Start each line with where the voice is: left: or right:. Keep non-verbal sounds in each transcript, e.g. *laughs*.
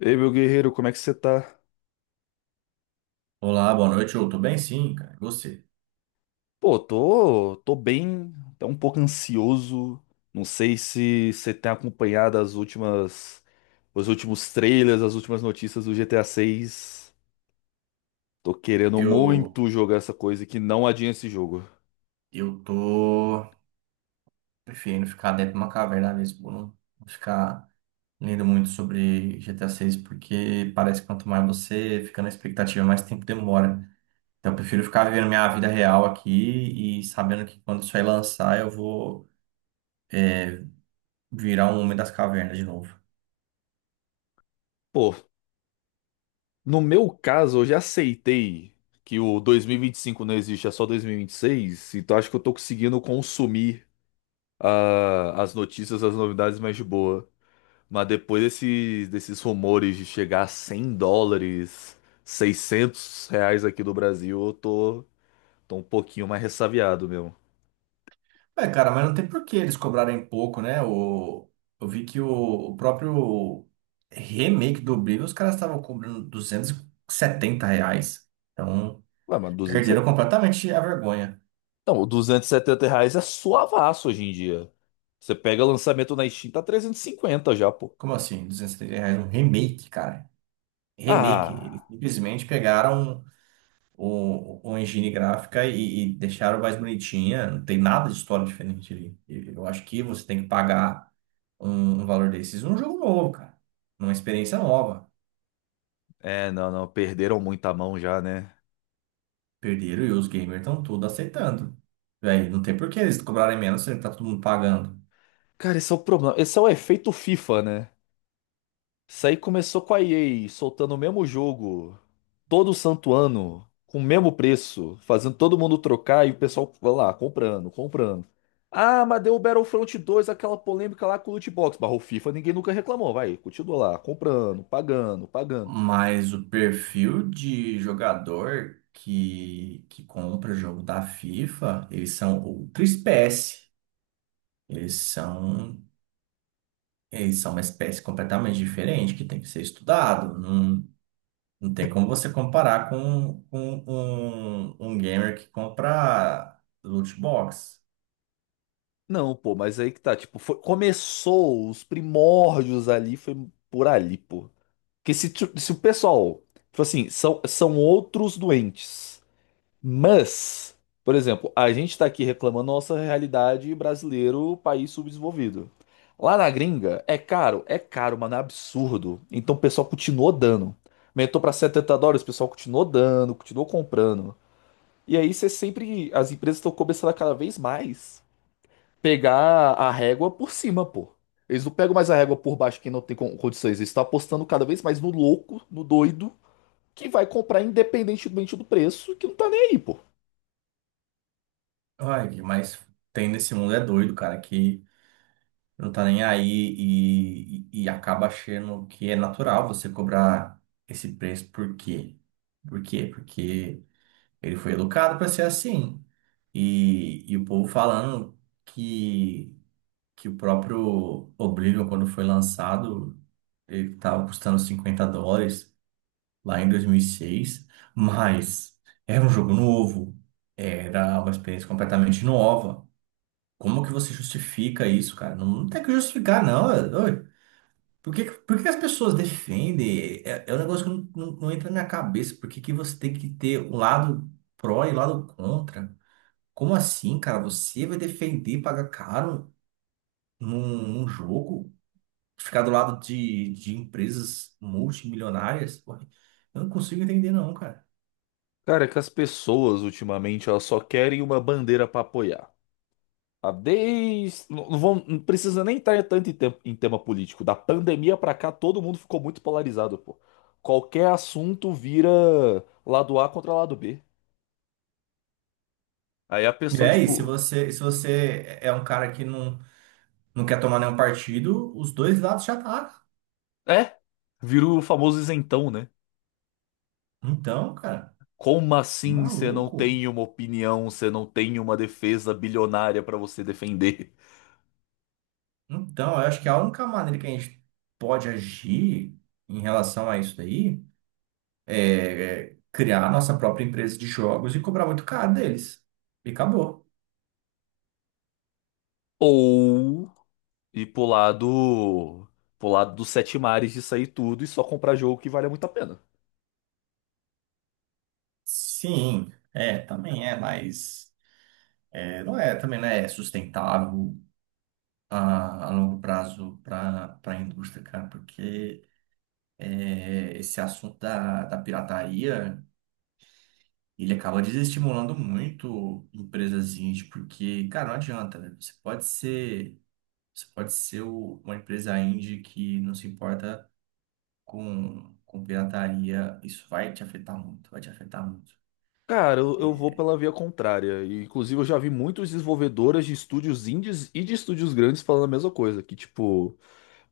left: Ei, meu guerreiro, como é que você tá?
right: Olá, boa noite. Eu tô bem, sim, cara. E você?
left: Pô, tô bem, até um pouco ansioso. Não sei se você tem acompanhado as últimas, os últimos trailers, as últimas notícias do GTA 6. Tô querendo muito
right: Eu,
left: jogar essa coisa e que não adianta esse jogo.
right: eu tô preferindo ficar dentro de uma caverna mesmo, não ficar lendo muito sobre GTA 6, porque parece que quanto mais você fica na expectativa, mais tempo demora. Então, eu prefiro ficar vivendo minha vida real aqui e sabendo que quando isso aí lançar, eu vou, é, virar um homem das cavernas de novo.
left: Pô, no meu caso, eu já aceitei que o 2025 não existe, é só 2026, então acho que eu tô conseguindo consumir as notícias, as novidades mais de boa. Mas depois desses rumores de chegar a 100 dólares, 600 reais aqui do Brasil, eu tô um pouquinho mais ressabiado mesmo.
right: É, cara, mas não tem por que eles cobrarem pouco, né? Eu vi que o próprio remake do Oblivion, os caras estavam cobrando 270 reais. Então,
left: Ué, mas
right: perderam
left: 270,
right: completamente a vergonha.
left: não, 270 reais é suavaço hoje em dia. Você pega lançamento na Steam, tá 350 já, pô.
right: Como assim? 270 reais um remake, cara. Remake. Eles
left: Ah,
right: simplesmente pegaram o engine gráfica e deixaram mais bonitinha. Não tem nada de história diferente ali. E eu acho que você tem que pagar um valor desses num jogo novo, cara. Numa experiência nova.
left: é, não, não, perderam muita mão já, né?
right: Perderam e os gamers estão tudo aceitando. Véi, não tem por que eles cobrarem menos se tá todo mundo pagando.
left: Cara, esse é o problema, esse é o efeito FIFA, né? Isso aí começou com a EA soltando o mesmo jogo todo santo ano, com o mesmo preço, fazendo todo mundo trocar e o pessoal vai lá, comprando, comprando. Ah, mas deu o Battlefront 2 aquela polêmica lá com o loot box, barrou FIFA, ninguém nunca reclamou, vai, continua lá, comprando, pagando, pagando.
right: Mas o perfil de jogador que compra jogo da FIFA, eles são outra espécie. Eles são, eles são uma espécie completamente diferente que tem que ser estudado. Não, não tem como você comparar com um gamer que compra loot box.
left: Não, pô, mas aí que tá, tipo, começou os primórdios ali, foi por ali, pô. Porque se o pessoal, tipo assim, são outros doentes. Mas, por exemplo, a gente está aqui reclamando da nossa realidade brasileiro, país subdesenvolvido. Lá na gringa, é caro, mano, é absurdo. Então o pessoal continuou dando. Aumentou para 70 dólares, o pessoal continuou dando, continuou comprando. E aí você sempre, as empresas estão começando a cada vez mais pegar a régua por cima, pô. Eles não pegam mais a régua por baixo que não tem condições. Eles estão apostando cada vez mais no louco, no doido, que vai comprar independentemente do preço, que não tá nem aí, pô.
right: Olha, mas tem nesse mundo é doido, cara, que não tá nem aí e acaba achando que é natural você cobrar esse preço. Por quê? Por quê? Porque ele foi educado para ser assim. E o povo falando que, que o próprio Oblivion, quando foi lançado, ele estava custando US$ 50 lá em 2006, mas era um jogo novo, era uma experiência completamente nova. Como que você justifica isso, cara? Não, não tem que justificar, não. Por que que as pessoas defendem? É, é um negócio que não entra na minha cabeça. Por que que você tem que ter um lado pró e um lado contra? Como assim, cara? Você vai defender pagar caro num jogo? Ficar do lado de empresas multimilionárias? Pô, eu não consigo entender, não, cara.
left: Cara, é que as pessoas ultimamente elas só querem uma bandeira pra apoiar. A desde. Não, não precisa nem entrar tanto em tema político. Da pandemia pra cá, todo mundo ficou muito polarizado, pô. Qualquer assunto vira lado A contra lado B. Aí a
right: É, e
left: pessoa,
right: aí, se
left: tipo,
right: você, se você é um cara que não, não quer tomar nenhum partido, os dois lados já tá.
left: é, vira o famoso isentão, né?
right: Então, cara,
left: Como assim você não
right: maluco.
left: tem uma opinião, você não tem uma defesa bilionária pra você defender?
right: Então, eu acho que a única maneira que a gente pode agir em relação a isso daí é criar a nossa própria empresa de jogos e cobrar muito caro deles. E acabou.
left: Ou. E pro lado dos sete mares de sair tudo e só comprar jogo que vale muito a pena.
right: Sim, é, também é, mas é, não é, também não é sustentável a longo prazo para a indústria, cara, porque é, esse assunto da pirataria, ele acaba desestimulando muito empresas indie, porque, cara, não adianta, né? Você pode ser uma empresa indie que não se importa com pirataria. Isso vai te afetar muito, vai te afetar muito.
left: Cara, eu vou
right: É.
left: pela via contrária. E, inclusive, eu já vi muitos desenvolvedoras de estúdios indies e de estúdios grandes falando a mesma coisa. Que, tipo,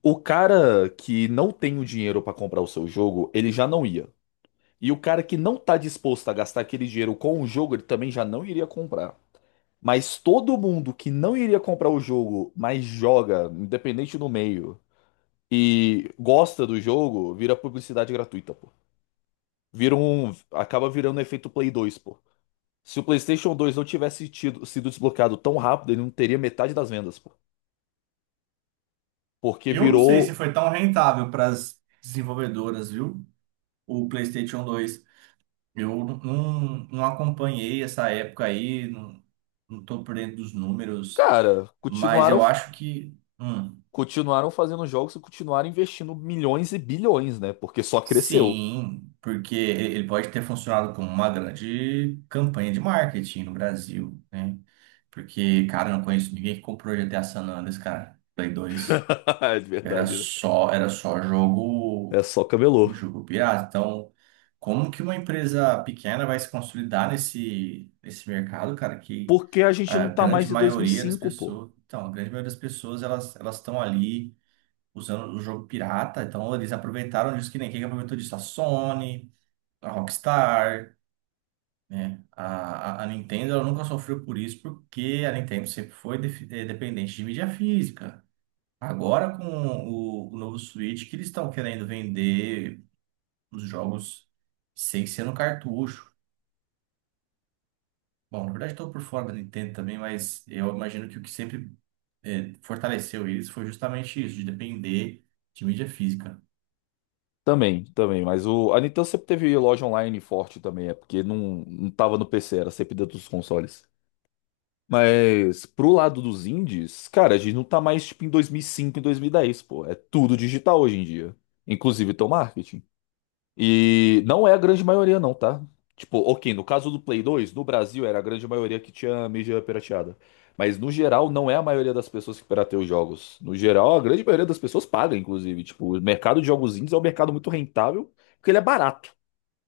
left: o cara que não tem o dinheiro pra comprar o seu jogo, ele já não ia. E o cara que não tá disposto a gastar aquele dinheiro com o jogo, ele também já não iria comprar. Mas todo mundo que não iria comprar o jogo, mas joga, independente do meio, e gosta do jogo, vira publicidade gratuita, pô. Vira um, acaba virando um efeito Play 2, pô. Se o PlayStation 2 não tivesse tido, sido desbloqueado tão rápido, ele não teria metade das vendas, pô. Porque
right: Eu não sei se
left: virou,
right: foi tão rentável para as desenvolvedoras, viu? O PlayStation dois, eu não acompanhei essa época aí, não, não tô por dentro dos números,
left: cara,
right: mas
left: continuaram
right: eu acho que,
left: continuaram fazendo jogos e continuaram investindo milhões e bilhões, né? Porque só cresceu.
right: sim, porque ele pode ter funcionado como uma grande campanha de marketing no Brasil, né? Porque, cara, eu não conheço ninguém que comprou GTA San Andreas, cara. Play 2
left: *laughs* É de verdade, né?
right: era só
left: É
right: jogo,
left: só camelô.
right: jogo pirata. Então, como que uma empresa pequena vai se consolidar nesse, nesse mercado, cara, que
left: Porque a gente
right: a
left: não tá
right: grande
left: mais em dois mil e
right: maioria das
left: cinco, pô.
right: pessoas, então, a grande maioria das pessoas, elas estão ali usando o jogo pirata. Então, eles aproveitaram disso que nem quem que aproveitou disso, a Sony, a Rockstar, né? A Nintendo ela nunca sofreu por isso, porque a Nintendo sempre foi dependente de mídia física. Agora, com o novo Switch, que eles estão querendo vender os jogos sem ser no cartucho. Bom, na verdade, estou por fora da Nintendo também, mas eu imagino que o que sempre fortaleceu eles foi justamente isso, de depender de mídia física.
left: Também, também, mas o, a Nintendo sempre teve loja online forte também, é porque não, tava no PC, era sempre dentro dos consoles. Mas pro lado dos indies, cara, a gente não tá mais tipo em 2005, em 2010, pô, é tudo digital hoje em dia, inclusive teu marketing. E não é a grande maioria, não, tá? Tipo, ok, no caso do Play 2, no Brasil era a grande maioria que tinha mídia pirateada. Mas no geral, não é a maioria das pessoas que pirateia os jogos. No geral, a grande maioria das pessoas paga, inclusive. Tipo, o mercado de jogos indies é um mercado muito rentável, porque ele é barato.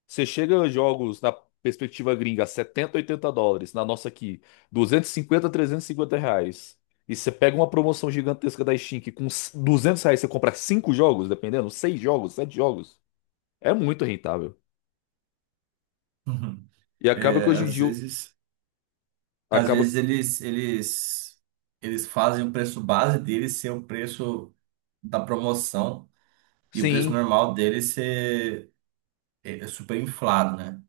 left: Você chega a jogos na perspectiva gringa, 70 80 dólares, na nossa aqui, 250 350 reais. E você pega uma promoção gigantesca da Steam, que com 200 reais você compra cinco jogos, dependendo, seis jogos, sete jogos. É muito rentável.
right: *laughs*
left: E acaba
right: É,
left: que hoje em dia
right: às
left: acaba.
right: vezes eles fazem o preço base deles ser o preço da promoção e o preço
left: Sim.
right: normal dele ser é, é super inflado, né?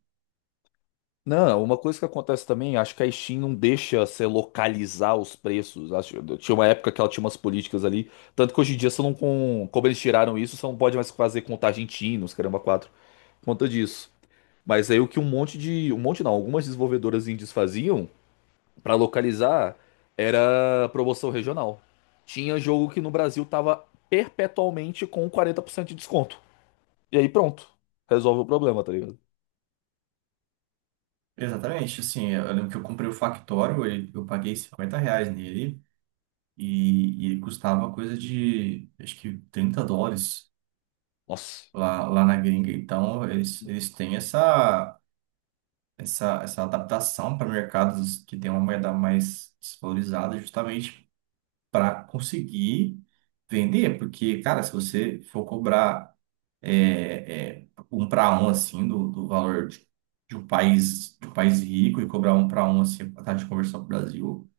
left: Não, uma coisa que acontece também, acho que a Steam não deixa você localizar os preços. Acho, tinha uma época que ela tinha umas políticas ali. Tanto que hoje em dia você não como eles tiraram isso, você não pode mais fazer contagem TIM nos caramba 4 por conta disso. Mas aí o que um monte de. Um monte não, algumas desenvolvedoras indies faziam pra localizar era promoção regional. Tinha jogo que no Brasil tava perpetualmente com 40% de desconto. E aí pronto. Resolve o problema, tá ligado?
right: Exatamente, assim, eu lembro que eu comprei o Factório, eu paguei R$ 50 nele e ele custava coisa de, acho que US$ 30
left: Nossa.
right: lá, lá na gringa. Então, eles têm essa adaptação para mercados que tem uma moeda mais desvalorizada justamente para conseguir vender, porque, cara, se você for cobrar é, é, um para um assim do valor de um país rico e cobrar um para um assim a taxa de conversão para o Brasil,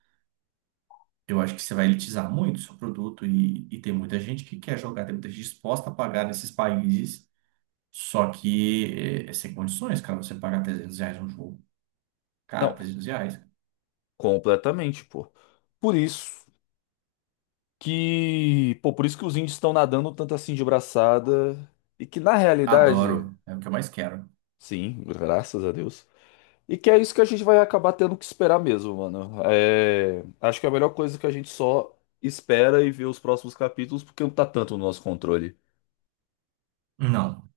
right: eu acho que você vai elitizar muito o seu produto e tem muita gente que quer jogar, tem muita gente disposta a pagar nesses países, só que é, é sem condições, cara, você pagar 300 reais um jogo. Cara,
left: Não,
right: 300 reais.
left: completamente, pô. Por isso que, pô, por isso que os índios estão nadando tanto assim de braçada e que na realidade,
right: Adoro, é o que eu mais quero.
left: sim, graças a Deus. E que é isso que a gente vai acabar tendo que esperar mesmo, mano. É, acho que é a melhor coisa que a gente só espera e vê os próximos capítulos porque não tá tanto no nosso controle.
right: Não,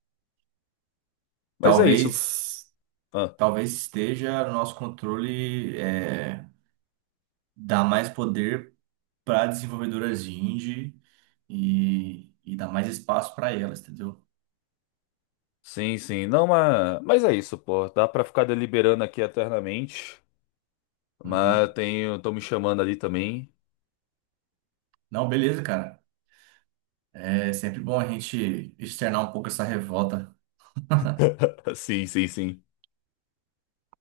left: Mas é isso.
right: talvez...
left: Ah,
right: Talvez esteja no nosso controle é, dar mais poder para desenvolvedoras indie e dar mais espaço para elas, entendeu?
left: sim, sim. Não, mas é isso, pô. Dá pra ficar deliberando aqui eternamente, mas
right: Uhum.
left: tenho, estão me chamando ali também.
right: Não, beleza, cara. É sempre bom a gente externar um pouco essa revolta.
left: *laughs* Sim, sim, sim.